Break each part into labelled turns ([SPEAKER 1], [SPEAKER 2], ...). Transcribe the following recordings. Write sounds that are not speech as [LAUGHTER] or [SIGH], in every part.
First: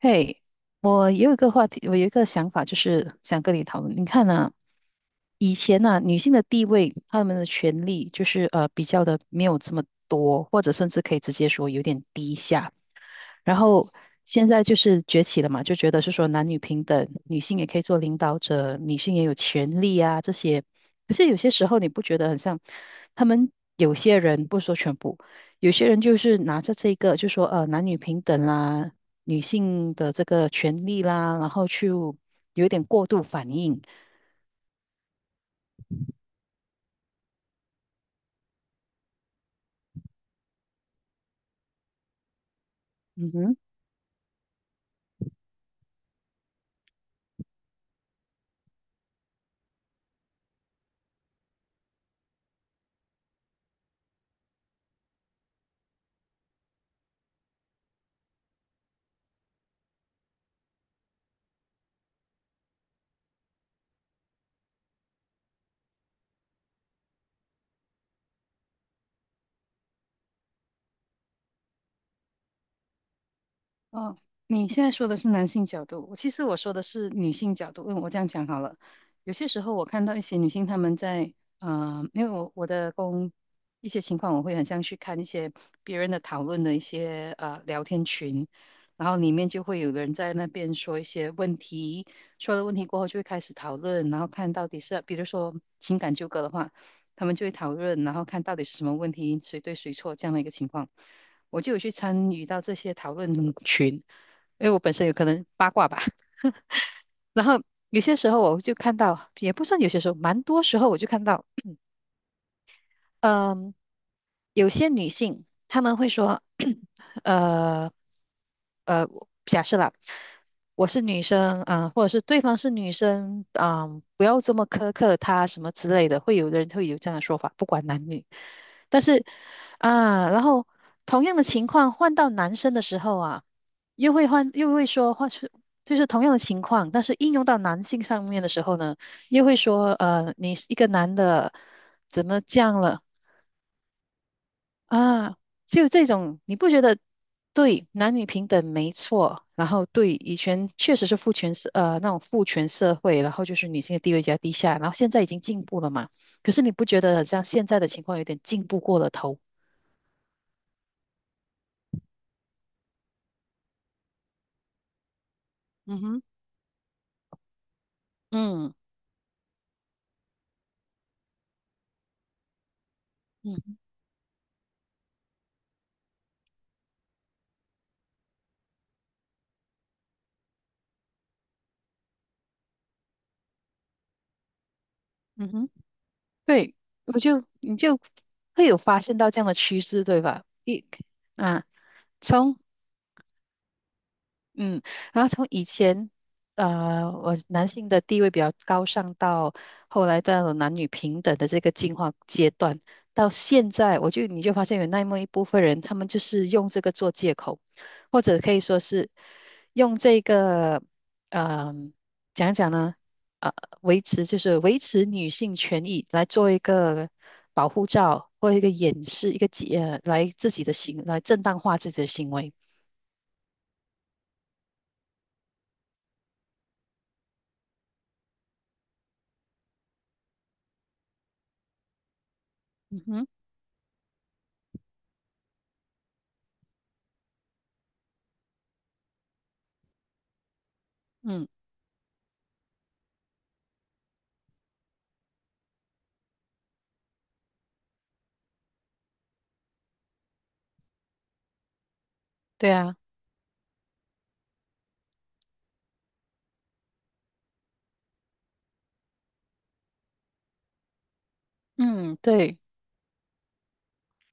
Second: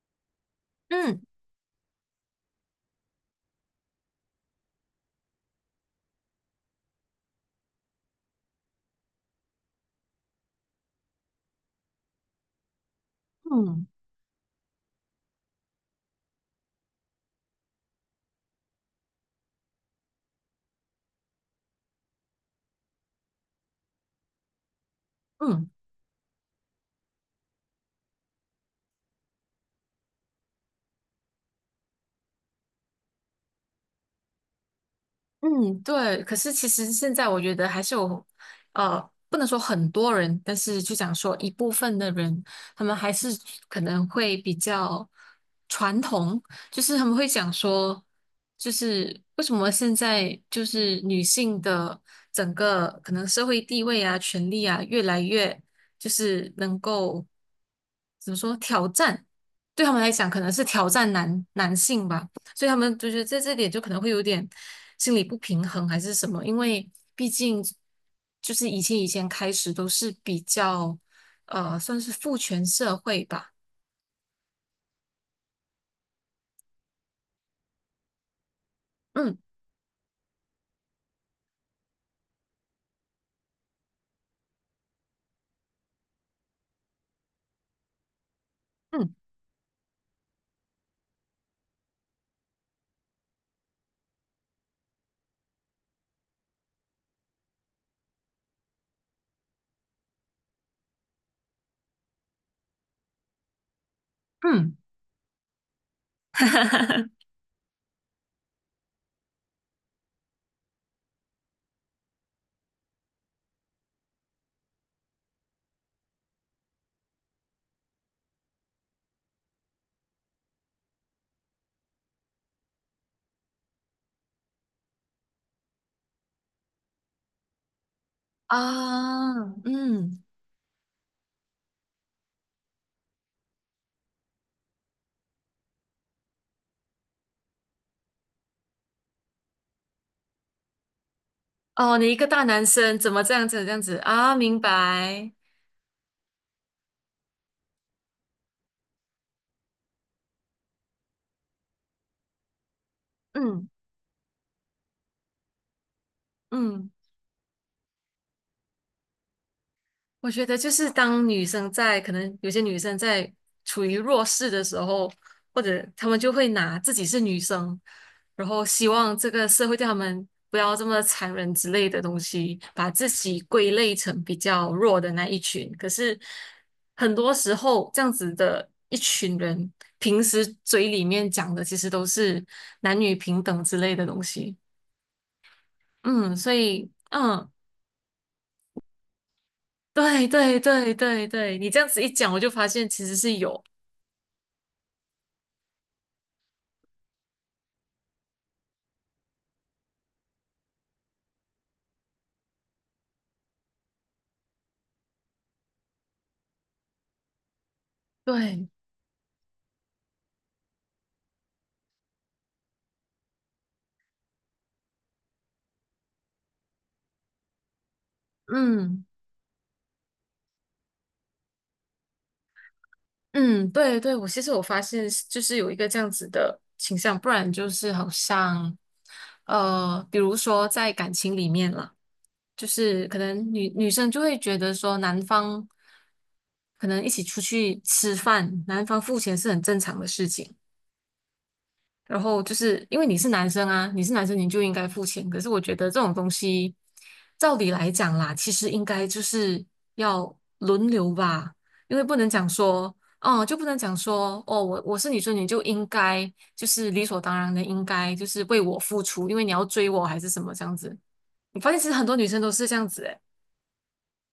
[SPEAKER 1] 嘿，我
[SPEAKER 2] 嗯
[SPEAKER 1] 有一个话题，我有一个想法，就是想跟你讨论。你看啊，以前呢、女性的地位，她们的权利就是比较的没有这么多，或者甚至可以直接说有点低下。然
[SPEAKER 2] 嗯
[SPEAKER 1] 后现在就是崛起了嘛，就觉得是说男女平等，女性也可以做领导者，女性也有权利啊这些。可是有些时候你不觉得很像他们有些人，不说全部，
[SPEAKER 2] 嗯，
[SPEAKER 1] 有些人就是拿着这个，就说男女平等啦，女性的这个权利啦，然后去有一点过度反应。
[SPEAKER 2] 嗯，对。可是其实现在我觉得还是有，呃，不能说很多人，但是就讲说一部分的人，他们还是
[SPEAKER 1] 嗯哼。
[SPEAKER 2] 可能会比较传统，就是他们会讲说，就是为什么现在就是女性的整个可能社会地位啊、权利啊，越来越就是能够怎么说挑战，对他们来讲可能是挑战男性吧。所以他们就觉得在这点就可能会有点，心理不平衡还是什么，因为毕竟就是以前开始都是比较算是父权社会吧，
[SPEAKER 1] 哦，你现在说的是男性角度，其实我说的是女性角度。嗯，我这样讲好了。有
[SPEAKER 2] 嗯
[SPEAKER 1] 些时候我看到一些女性，她们在，因为我的工一些情况，我会很像去看一些别人的讨论的一些聊天群，然
[SPEAKER 2] 嗯
[SPEAKER 1] 后里面就会有人在那边说一些问题，说了问题过后就会开始讨论，然后看到底是，比如说情感纠葛的话，他们就会讨论，然后看到底是什么问题，谁对谁错这样的一个情况。我就有去参与到这些讨论，因为
[SPEAKER 2] 嗯，
[SPEAKER 1] 我本身有可能八卦吧。
[SPEAKER 2] [LAUGHS]
[SPEAKER 1] 然后有些时候我就看到，也不算有些时候，蛮多时候我就看到嗯，有些女性她们会说，[CLEARS THROAT] 呃呃，假设啦，我是女生，嗯、或者是对方是女生，嗯、不要这么苛刻她什么之类的，会有的人会有这样的说法，不管男女。但是
[SPEAKER 2] 啊嗯
[SPEAKER 1] 啊，然后同样的情况换到男生的时候啊，又会说换是就是同样的情况，但是应用到男性上面的时候呢，又会说，你是一个男的
[SPEAKER 2] 哦，你一个
[SPEAKER 1] 怎么
[SPEAKER 2] 大
[SPEAKER 1] 这
[SPEAKER 2] 男
[SPEAKER 1] 样
[SPEAKER 2] 生
[SPEAKER 1] 了？
[SPEAKER 2] 怎么这样子这样子啊？明白，
[SPEAKER 1] 啊，就这种，你不觉得对男女平等没错？然后对以前确实是父权社那种父权社会，然后就
[SPEAKER 2] 嗯
[SPEAKER 1] 是女性的地位比较低下，然后现在已经进步了嘛？可是你不
[SPEAKER 2] 嗯。
[SPEAKER 1] 觉得好像现在的情况有点进步过了头？
[SPEAKER 2] 我觉得就是当女生在可能有些女生在处于弱势的时候，或者
[SPEAKER 1] 嗯
[SPEAKER 2] 她们
[SPEAKER 1] 哼，
[SPEAKER 2] 就会拿自己是女生，然后
[SPEAKER 1] 嗯
[SPEAKER 2] 希望这个社会对她们不要这么残忍之类的东西，把自己归
[SPEAKER 1] 嗯，
[SPEAKER 2] 类成比较弱的那一群。可是很多时候，这样子的一群人，平时嘴里面讲的其实都是男女平等之类的东西。
[SPEAKER 1] 嗯哼，
[SPEAKER 2] 嗯，所
[SPEAKER 1] 对，
[SPEAKER 2] 以
[SPEAKER 1] 我就
[SPEAKER 2] 嗯。
[SPEAKER 1] 你就会有发现到这样的趋势，对
[SPEAKER 2] 对
[SPEAKER 1] 吧？
[SPEAKER 2] 对对对对，
[SPEAKER 1] 啊，
[SPEAKER 2] 你这样子一讲，我就
[SPEAKER 1] 从
[SPEAKER 2] 发现其实是有，
[SPEAKER 1] 嗯，然后从以前，我男性的地位比较高尚，到后来到了男女平等的这个进化阶段，到现在，你就发现有那么一部分人，他们就是用这个做借口，或者可以
[SPEAKER 2] 对，
[SPEAKER 1] 说是用这个，嗯、讲一讲呢，呃，维持女性权益来做一个保护罩或一个
[SPEAKER 2] 嗯
[SPEAKER 1] 掩饰，一个解，呃来自己的行，来正当化自己的行为。
[SPEAKER 2] 嗯，对对，我其实我发现是就是有一个这样子的倾向，不然就是好像，比如说在感情里面啦，就
[SPEAKER 1] 嗯
[SPEAKER 2] 是可
[SPEAKER 1] 哼，
[SPEAKER 2] 能女生就会觉得说男方可能一起出去吃饭，男方付钱是很正常的事情。
[SPEAKER 1] 嗯，
[SPEAKER 2] 然后就是因为你是男生啊，你是男生你就应该付钱。可是我觉得这种东西，照理来讲啦，其实应该就是要轮流吧，因为不能讲
[SPEAKER 1] 对
[SPEAKER 2] 说，
[SPEAKER 1] 啊。
[SPEAKER 2] 哦，就不能讲说，哦，我是女生，你就应该就是理所当然的应该就是为我付出，因为你要追我还是什么这样子。我发现其实很多
[SPEAKER 1] 嗯，
[SPEAKER 2] 女生都
[SPEAKER 1] 对，
[SPEAKER 2] 是这样子，诶，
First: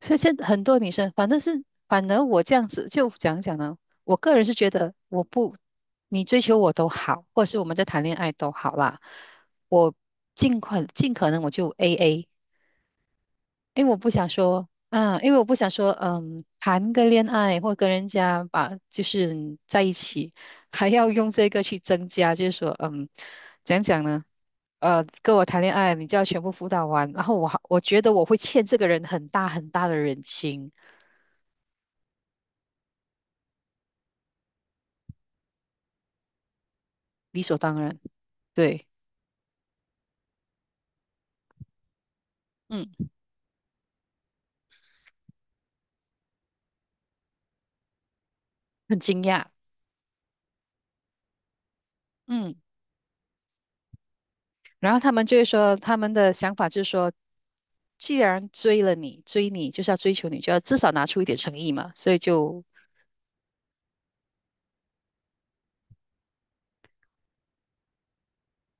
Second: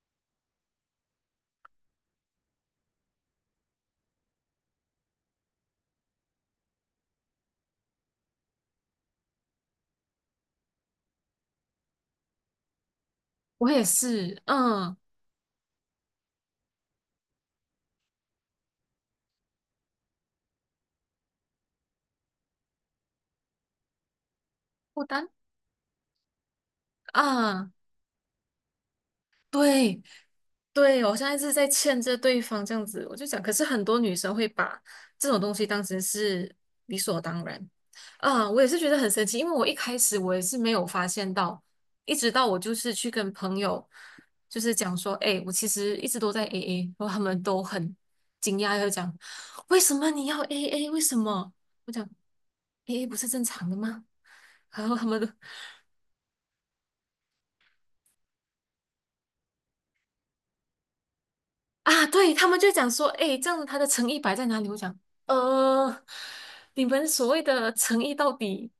[SPEAKER 1] 所以现在很多女生，反正是反而我这样子就讲讲呢，我个人是觉得我不，你追求我都好，或者是我们在谈恋爱都好啦，我尽快尽可能我就 AA，
[SPEAKER 2] 我也
[SPEAKER 1] 因为我不想
[SPEAKER 2] 是，
[SPEAKER 1] 说，
[SPEAKER 2] 嗯，
[SPEAKER 1] 嗯，因为我不想说，嗯，谈个恋爱或跟人家就是在一起，还要用这个去增加，就是说，嗯，讲讲呢，
[SPEAKER 2] 负担
[SPEAKER 1] 跟我谈恋爱，你就要全部辅导完，然后
[SPEAKER 2] 啊，
[SPEAKER 1] 我觉得我会欠这个人很大很大的
[SPEAKER 2] 对。
[SPEAKER 1] 人情，
[SPEAKER 2] 对，我现在是在欠着对方这样子，我就讲，可是很多女生会把这种东西当成是理所
[SPEAKER 1] 理
[SPEAKER 2] 当
[SPEAKER 1] 所
[SPEAKER 2] 然，
[SPEAKER 1] 当然，
[SPEAKER 2] 啊，我也是
[SPEAKER 1] 对，
[SPEAKER 2] 觉得很神奇，因为我一开始我也是没有发现到，一直到我就
[SPEAKER 1] 嗯，
[SPEAKER 2] 是去跟朋友就是讲说，哎，我其实一直都在 AA，然后他们都很惊讶，就
[SPEAKER 1] 很
[SPEAKER 2] 讲
[SPEAKER 1] 惊讶，
[SPEAKER 2] 为什么你要 AA？为什么？我讲
[SPEAKER 1] 嗯，
[SPEAKER 2] AA 不是正常的吗？[LAUGHS] 然
[SPEAKER 1] 然
[SPEAKER 2] 后
[SPEAKER 1] 后
[SPEAKER 2] 他
[SPEAKER 1] 他
[SPEAKER 2] 们
[SPEAKER 1] 们
[SPEAKER 2] 都
[SPEAKER 1] 就会说，他们的想法就是说，既然追了你，追你就是要追求你，就要至少拿出一点诚意嘛，
[SPEAKER 2] 啊，
[SPEAKER 1] 所以
[SPEAKER 2] 对，他们
[SPEAKER 1] 就
[SPEAKER 2] 就讲说，哎，这样子他的诚意摆在哪里？我讲，呃，你们所谓的诚意到底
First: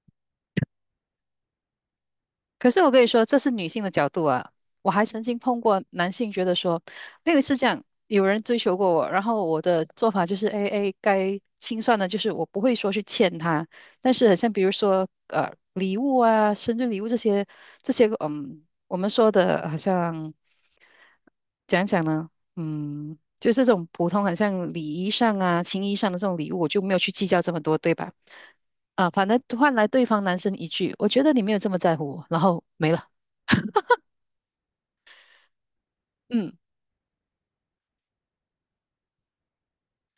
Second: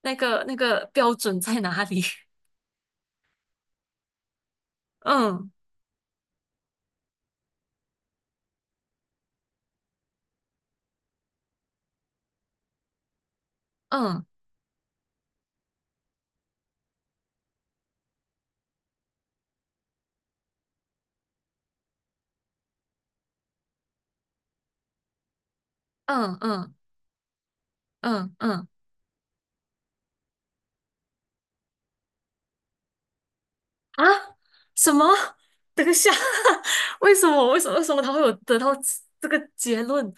[SPEAKER 2] 那个标准在哪里？[LAUGHS]
[SPEAKER 1] 可是我跟你说，这是女性的角度啊。我还曾经
[SPEAKER 2] 嗯
[SPEAKER 1] 碰过男性，觉得说，我有一次这样，有人追求过我，然后我的做法就是，A A 该清算的，就是我不会说去欠他，但
[SPEAKER 2] 嗯
[SPEAKER 1] 是很像比如说，礼物啊，生日礼物这些，嗯，我们说的好像讲讲呢，嗯，就是这种普通，很像礼仪上啊、情谊上的这
[SPEAKER 2] 嗯
[SPEAKER 1] 种礼物，我
[SPEAKER 2] 嗯
[SPEAKER 1] 就没有去计较这么多，对吧？
[SPEAKER 2] 嗯嗯
[SPEAKER 1] 啊，反正换来对方男生一句“我觉得你没有这么在乎我”，然后没了。
[SPEAKER 2] 啊，什么？等一下，
[SPEAKER 1] 嗯，
[SPEAKER 2] [LAUGHS] 为什么？为什么？为什么他会有得到这个结论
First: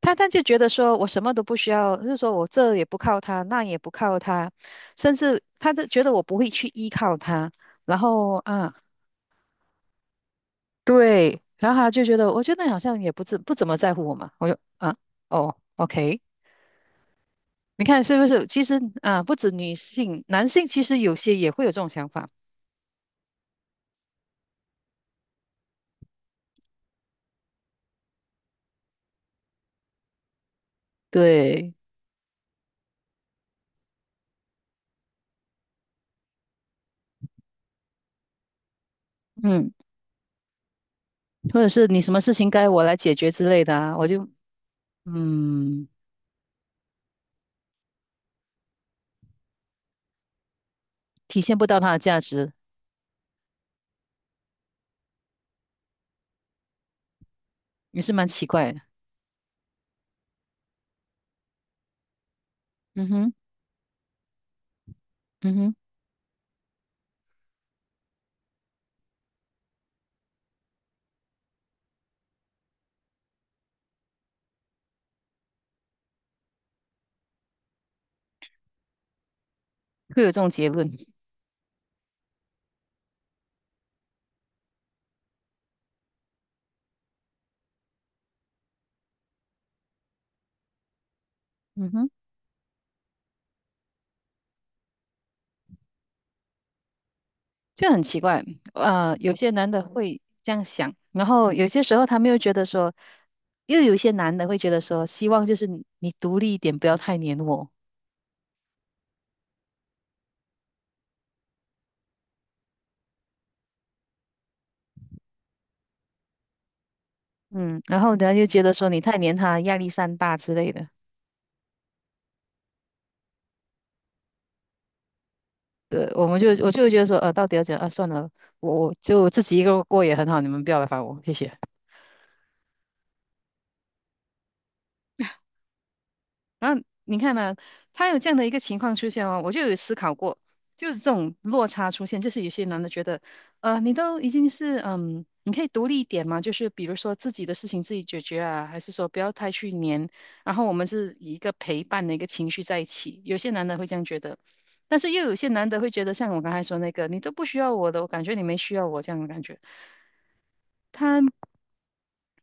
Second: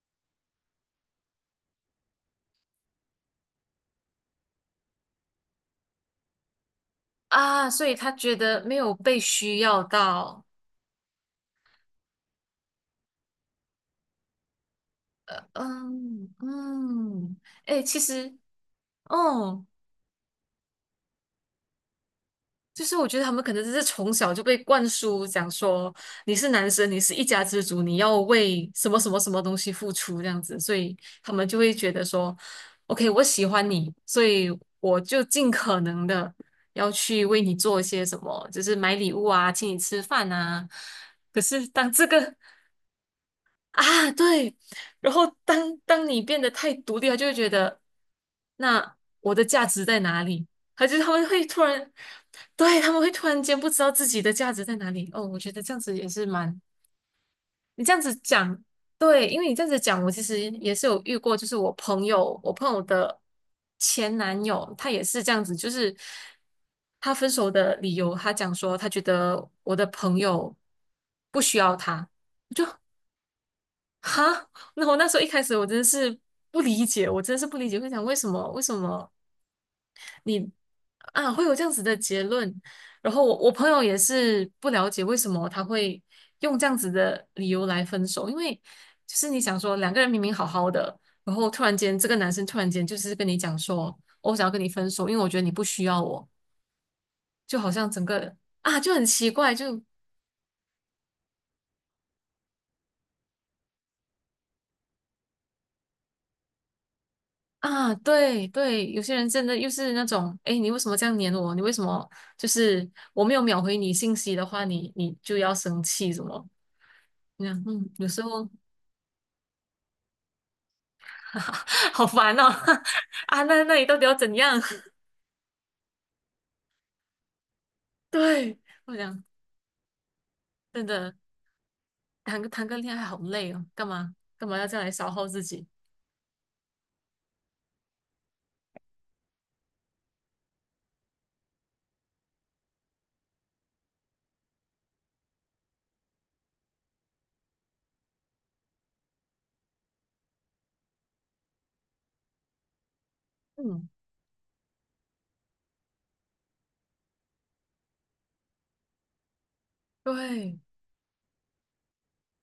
[SPEAKER 1] 他就觉得说我什么都不需要，就是说我这也不靠他，那也不靠他，甚至他就觉得我不会去依靠他，
[SPEAKER 2] 啊？所以
[SPEAKER 1] 然
[SPEAKER 2] 他觉
[SPEAKER 1] 后
[SPEAKER 2] 得
[SPEAKER 1] 啊，
[SPEAKER 2] 没有被需要到。
[SPEAKER 1] 对，然后他就觉得我觉得你好像也不怎么在乎我嘛，我就啊，哦，OK，
[SPEAKER 2] 嗯嗯，哎，
[SPEAKER 1] 你
[SPEAKER 2] 其
[SPEAKER 1] 看是不
[SPEAKER 2] 实，
[SPEAKER 1] 是？其实啊，不止
[SPEAKER 2] 哦。
[SPEAKER 1] 女性，男性其实有些也会有这种想法，
[SPEAKER 2] 就是我觉得他们可能只是从小就被灌输，讲说你是男生，你是一家之主，你要为什么什么什么东西付出这样子，所以他们就会
[SPEAKER 1] 对，
[SPEAKER 2] 觉得说，OK，我喜欢你，所以我就尽可能的要去为你做一些什么，就是买礼物啊，请
[SPEAKER 1] 嗯，
[SPEAKER 2] 你吃饭啊。可
[SPEAKER 1] 或
[SPEAKER 2] 是
[SPEAKER 1] 者是
[SPEAKER 2] 当
[SPEAKER 1] 你
[SPEAKER 2] 这
[SPEAKER 1] 什么事
[SPEAKER 2] 个
[SPEAKER 1] 情该我来解决之类的啊，我
[SPEAKER 2] 啊，
[SPEAKER 1] 就
[SPEAKER 2] 对。然后当
[SPEAKER 1] 嗯，
[SPEAKER 2] 当你变得太独立，他就会觉得，那我的价值在哪里？他是他们
[SPEAKER 1] 体
[SPEAKER 2] 会
[SPEAKER 1] 现
[SPEAKER 2] 突
[SPEAKER 1] 不到
[SPEAKER 2] 然，
[SPEAKER 1] 它的价值，
[SPEAKER 2] 对，他们会突然间不知道自己的价值在哪里。哦，我觉得这样子也是蛮，你这样
[SPEAKER 1] 也是
[SPEAKER 2] 子
[SPEAKER 1] 蛮奇
[SPEAKER 2] 讲，
[SPEAKER 1] 怪的。
[SPEAKER 2] 对，因为你这样子讲，我其实也是有遇过，就是我朋友，我朋友
[SPEAKER 1] 嗯
[SPEAKER 2] 的
[SPEAKER 1] 哼，
[SPEAKER 2] 前男友，他也是这样子，
[SPEAKER 1] 嗯
[SPEAKER 2] 就
[SPEAKER 1] 哼，
[SPEAKER 2] 是他分手的理由，他讲说他觉得我的朋友不需要他。就。哈，那我那时候一开始我真的是不理解，我真的是不理解，会想为什么为什么
[SPEAKER 1] 会有这
[SPEAKER 2] 你
[SPEAKER 1] 种结论。
[SPEAKER 2] 啊会有这样子的结论？然后我朋友也是不了解为什么他会用这样子的理由来分手，因为就是你想说两个人明明好好的，然后突然
[SPEAKER 1] 嗯
[SPEAKER 2] 间这
[SPEAKER 1] 哼，
[SPEAKER 2] 个男生突然间就是跟你讲说，哦我想要跟你分手，因为我觉得你不需要我，就好像
[SPEAKER 1] 就很
[SPEAKER 2] 整
[SPEAKER 1] 奇
[SPEAKER 2] 个
[SPEAKER 1] 怪。
[SPEAKER 2] 啊就很奇
[SPEAKER 1] 有些
[SPEAKER 2] 怪，
[SPEAKER 1] 男
[SPEAKER 2] 就
[SPEAKER 1] 的会这样想，然后有些时候他们又觉得说，又有一些男的会觉得说，希望就是你独立一点，不要太黏我。
[SPEAKER 2] 啊，对对，有些人真的又是那种，哎，你为什么这样黏我？你为什么就是我没有秒回你信息的话，你就要生气什么？那样，
[SPEAKER 1] 嗯，
[SPEAKER 2] 嗯，
[SPEAKER 1] 然
[SPEAKER 2] 有
[SPEAKER 1] 后
[SPEAKER 2] 时
[SPEAKER 1] 呢又
[SPEAKER 2] 候
[SPEAKER 1] 觉得说你太黏他，压力山大之类的。
[SPEAKER 2] [LAUGHS] 好烦哦，[LAUGHS] 啊，那你到底要怎样？
[SPEAKER 1] 对，我就会觉得说，到底要怎样啊？算
[SPEAKER 2] [LAUGHS]
[SPEAKER 1] 了，
[SPEAKER 2] 对，
[SPEAKER 1] 我
[SPEAKER 2] 我想
[SPEAKER 1] 就自己一个人过也很好，你们不要
[SPEAKER 2] 真
[SPEAKER 1] 来烦
[SPEAKER 2] 的
[SPEAKER 1] 我，谢谢。
[SPEAKER 2] 谈个恋爱好累哦，干嘛干嘛要这样来消耗自己？
[SPEAKER 1] 然后你看呢、他有这样的一个情况出现哦，我就有思考过，就是这种落差出现，就是有些男的觉得，你都已经是嗯，你可以独立一点嘛，就是比如说自己的事情自己解决啊，还是说不要太去黏，然后我们是以一个陪伴的一个情绪在一起，有些男的会
[SPEAKER 2] 嗯，
[SPEAKER 1] 这样觉得，但是又有些男的会觉得，像我刚才说那个，你都不需要我的，我感觉你没需要我这样的感觉。
[SPEAKER 2] 对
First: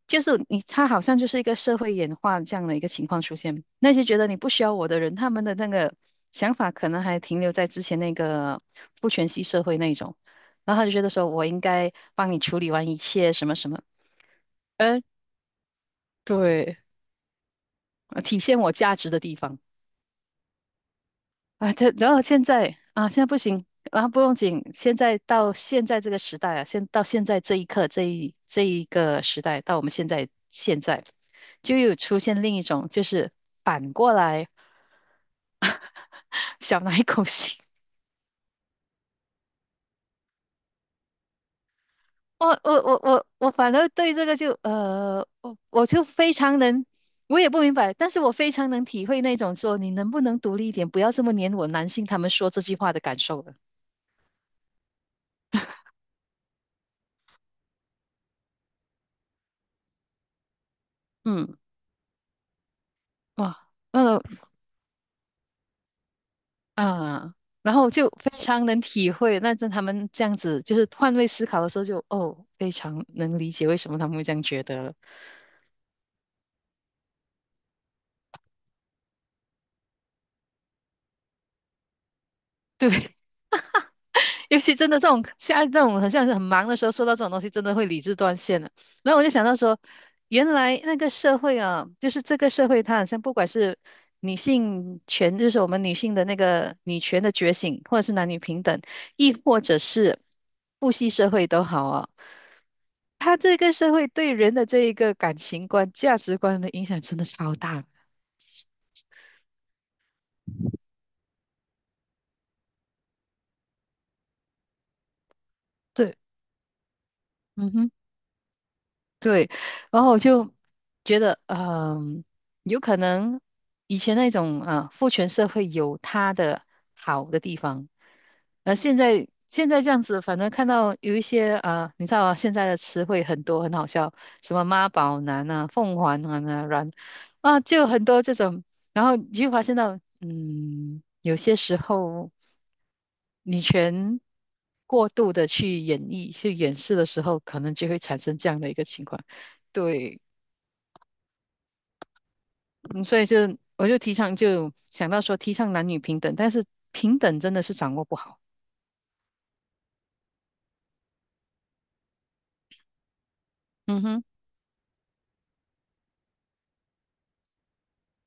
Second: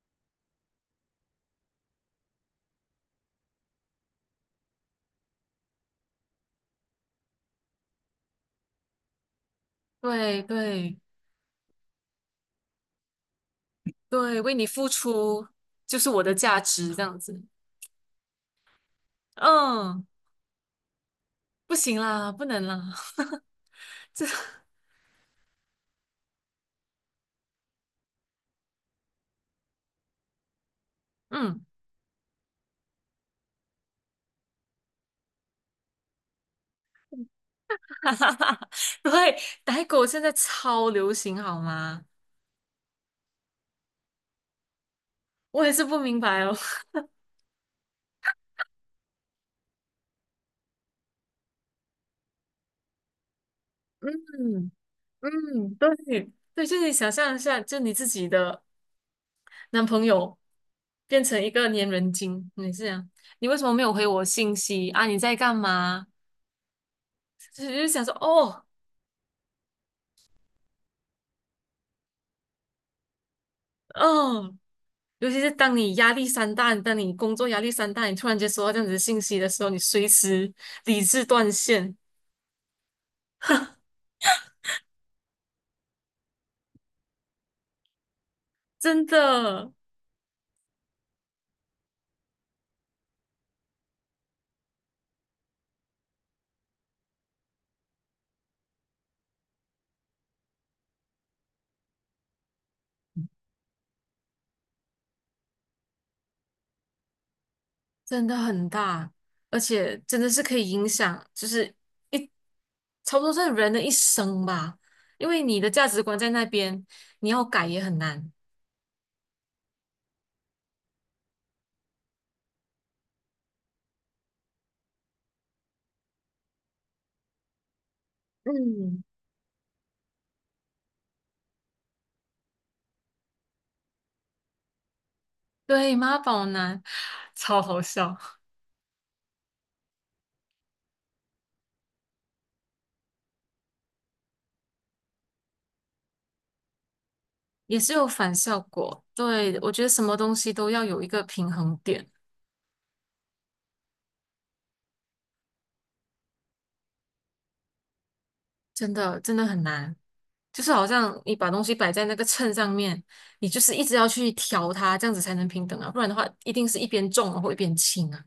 [SPEAKER 1] 就是你，他好像就是一个社会演化这样的一个情况出现。那些觉得你不需要我的人，他们的那个想法可能还停留在之前那个父权系社会那一种，
[SPEAKER 2] 对
[SPEAKER 1] 然后他就
[SPEAKER 2] 对
[SPEAKER 1] 觉得说我应该帮你处理完一切什么什么，
[SPEAKER 2] 对，为你付
[SPEAKER 1] 呃，
[SPEAKER 2] 出就是我的价
[SPEAKER 1] 对，
[SPEAKER 2] 值，这样子，
[SPEAKER 1] 呃体现我价值的地方。
[SPEAKER 2] 嗯，
[SPEAKER 1] 啊，
[SPEAKER 2] 不
[SPEAKER 1] 这
[SPEAKER 2] 行
[SPEAKER 1] 然后
[SPEAKER 2] 啦，
[SPEAKER 1] 现
[SPEAKER 2] 不能
[SPEAKER 1] 在
[SPEAKER 2] 啦，
[SPEAKER 1] 啊，现在不行啊，
[SPEAKER 2] [LAUGHS]
[SPEAKER 1] 不
[SPEAKER 2] 这，
[SPEAKER 1] 用紧，现在到现在这个时代啊，到现在这一刻，这一个时代，到我们现在现在，
[SPEAKER 2] 嗯。
[SPEAKER 1] 就有出现另一种，就是反过来 [LAUGHS] 小奶狗型。
[SPEAKER 2] [LAUGHS] 哈哈哈，对，奶狗现在超流行，好吗？
[SPEAKER 1] 我反而对这个就，我
[SPEAKER 2] 我也是
[SPEAKER 1] 我
[SPEAKER 2] 不
[SPEAKER 1] 就
[SPEAKER 2] 明
[SPEAKER 1] 非
[SPEAKER 2] 白哦。
[SPEAKER 1] 常能，我也不明白，但是我非常能体会那种说你能不能独立一点，不要这么黏我男性他们说这句话的感受了。
[SPEAKER 2] 嗯嗯，对对，就你想象一下，就你自己的男朋友变成一
[SPEAKER 1] 嗯，
[SPEAKER 2] 个粘人精，你是这样，你
[SPEAKER 1] 哇。
[SPEAKER 2] 为什么没有回
[SPEAKER 1] 嗯，
[SPEAKER 2] 我信息啊？你在干嘛？
[SPEAKER 1] 啊，
[SPEAKER 2] 就
[SPEAKER 1] 然
[SPEAKER 2] 是就
[SPEAKER 1] 后
[SPEAKER 2] 想
[SPEAKER 1] 就
[SPEAKER 2] 说，
[SPEAKER 1] 非
[SPEAKER 2] 哦，
[SPEAKER 1] 常能体会，那在他们这样子就是换位思考的时候就，哦，非常能理解为什么他们会这样
[SPEAKER 2] 嗯，
[SPEAKER 1] 觉得了
[SPEAKER 2] 尤其是当你压力山大，当你工作压力山大，你突然间收到这样子的信息的时候，你随时理智断线，
[SPEAKER 1] 对，尤其真的这种现在这种很像是很忙的时候，收到这种东西，真的会理智断线了。
[SPEAKER 2] 真
[SPEAKER 1] 然后我就想到
[SPEAKER 2] 的。
[SPEAKER 1] 说，原来那个社会啊，就是这个社会，它好像不管是女性权，就是我们女性的那个女权的觉醒，或者是男女平等，亦或者是父系社会都好啊，它这个社会对人的这一个感情观、价值观的影响真的超大。
[SPEAKER 2] 真的很大，而且真的是可以影响，就是一差不多是人的一生吧。因为你的价值
[SPEAKER 1] 对，
[SPEAKER 2] 观在那边，你要改
[SPEAKER 1] 嗯
[SPEAKER 2] 也
[SPEAKER 1] 哼。
[SPEAKER 2] 很难。
[SPEAKER 1] 对，然后我就觉得，嗯，有可能以前那种啊父权社会有它的好的地方，现
[SPEAKER 2] 嗯，
[SPEAKER 1] 在现在这样子，反正看到有一些啊，你知道啊，现在的词汇很多，很好笑，什么妈宝男啊、
[SPEAKER 2] 对，
[SPEAKER 1] 凤
[SPEAKER 2] 妈
[SPEAKER 1] 凰男
[SPEAKER 2] 宝
[SPEAKER 1] 啊、
[SPEAKER 2] 男
[SPEAKER 1] 软啊，
[SPEAKER 2] 超好
[SPEAKER 1] 就很
[SPEAKER 2] 笑，
[SPEAKER 1] 多这种，然后你就发现到，嗯，有些时候。女权过度的去演绎、去演示的时候，可能
[SPEAKER 2] 也
[SPEAKER 1] 就
[SPEAKER 2] 是
[SPEAKER 1] 会
[SPEAKER 2] 有
[SPEAKER 1] 产
[SPEAKER 2] 反
[SPEAKER 1] 生这
[SPEAKER 2] 效
[SPEAKER 1] 样的一个
[SPEAKER 2] 果。
[SPEAKER 1] 情况。
[SPEAKER 2] 对，我觉得什么
[SPEAKER 1] 对，
[SPEAKER 2] 东西都要有一个平衡点，
[SPEAKER 1] 嗯所以我就提倡，就想到说提倡男女平等，但是平等真的是掌握不好。
[SPEAKER 2] 真的真的很难。就是好像你把东西摆在那个秤上面，你就是一直
[SPEAKER 1] 嗯
[SPEAKER 2] 要
[SPEAKER 1] 哼，
[SPEAKER 2] 去调它，这样子才能平等啊，不然的话一定是一边重然后一边轻啊。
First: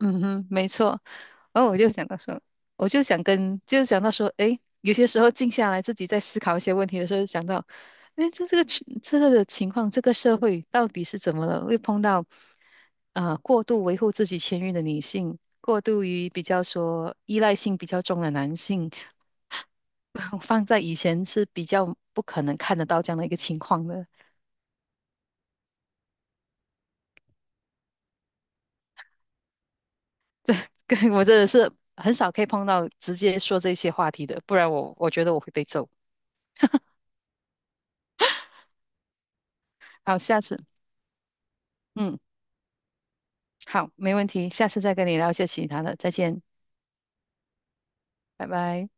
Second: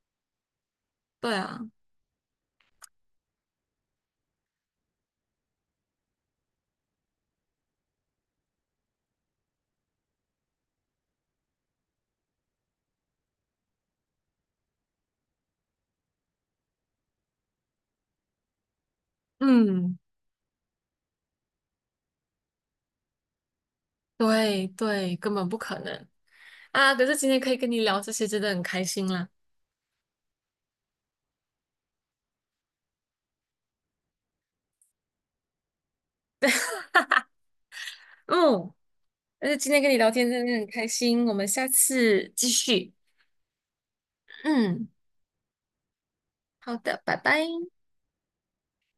[SPEAKER 1] 嗯哼，没错。
[SPEAKER 2] 对啊，
[SPEAKER 1] 然后我就想到说，我就想跟，就想到说，诶，有些时候静下来，自己在思考一些问题的时候，想到，诶，这个群这个的情况，这个社会到底是怎么了？会碰到，过度维护自己权益的女性，过度于比较说依赖性比较重的男性，
[SPEAKER 2] 嗯。
[SPEAKER 1] [LAUGHS] 放在以前是比较不可能看得到这样的一个情况的。
[SPEAKER 2] 对对，根本不可能啊！可是今天可以跟你聊这些，真的很开心啦。
[SPEAKER 1] [LAUGHS] 对，我真的是很少可以碰到直接说这些话题的，不然我觉得我会被揍。
[SPEAKER 2] 嗯，但是今天跟你聊
[SPEAKER 1] 好，
[SPEAKER 2] 天
[SPEAKER 1] 下
[SPEAKER 2] 真的
[SPEAKER 1] 次，
[SPEAKER 2] 很开心，我们下
[SPEAKER 1] 嗯。
[SPEAKER 2] 次继续。
[SPEAKER 1] 好，没问题，下次
[SPEAKER 2] 嗯，
[SPEAKER 1] 再跟你聊一些其他的，再见，
[SPEAKER 2] 好的，拜拜。
[SPEAKER 1] 拜拜。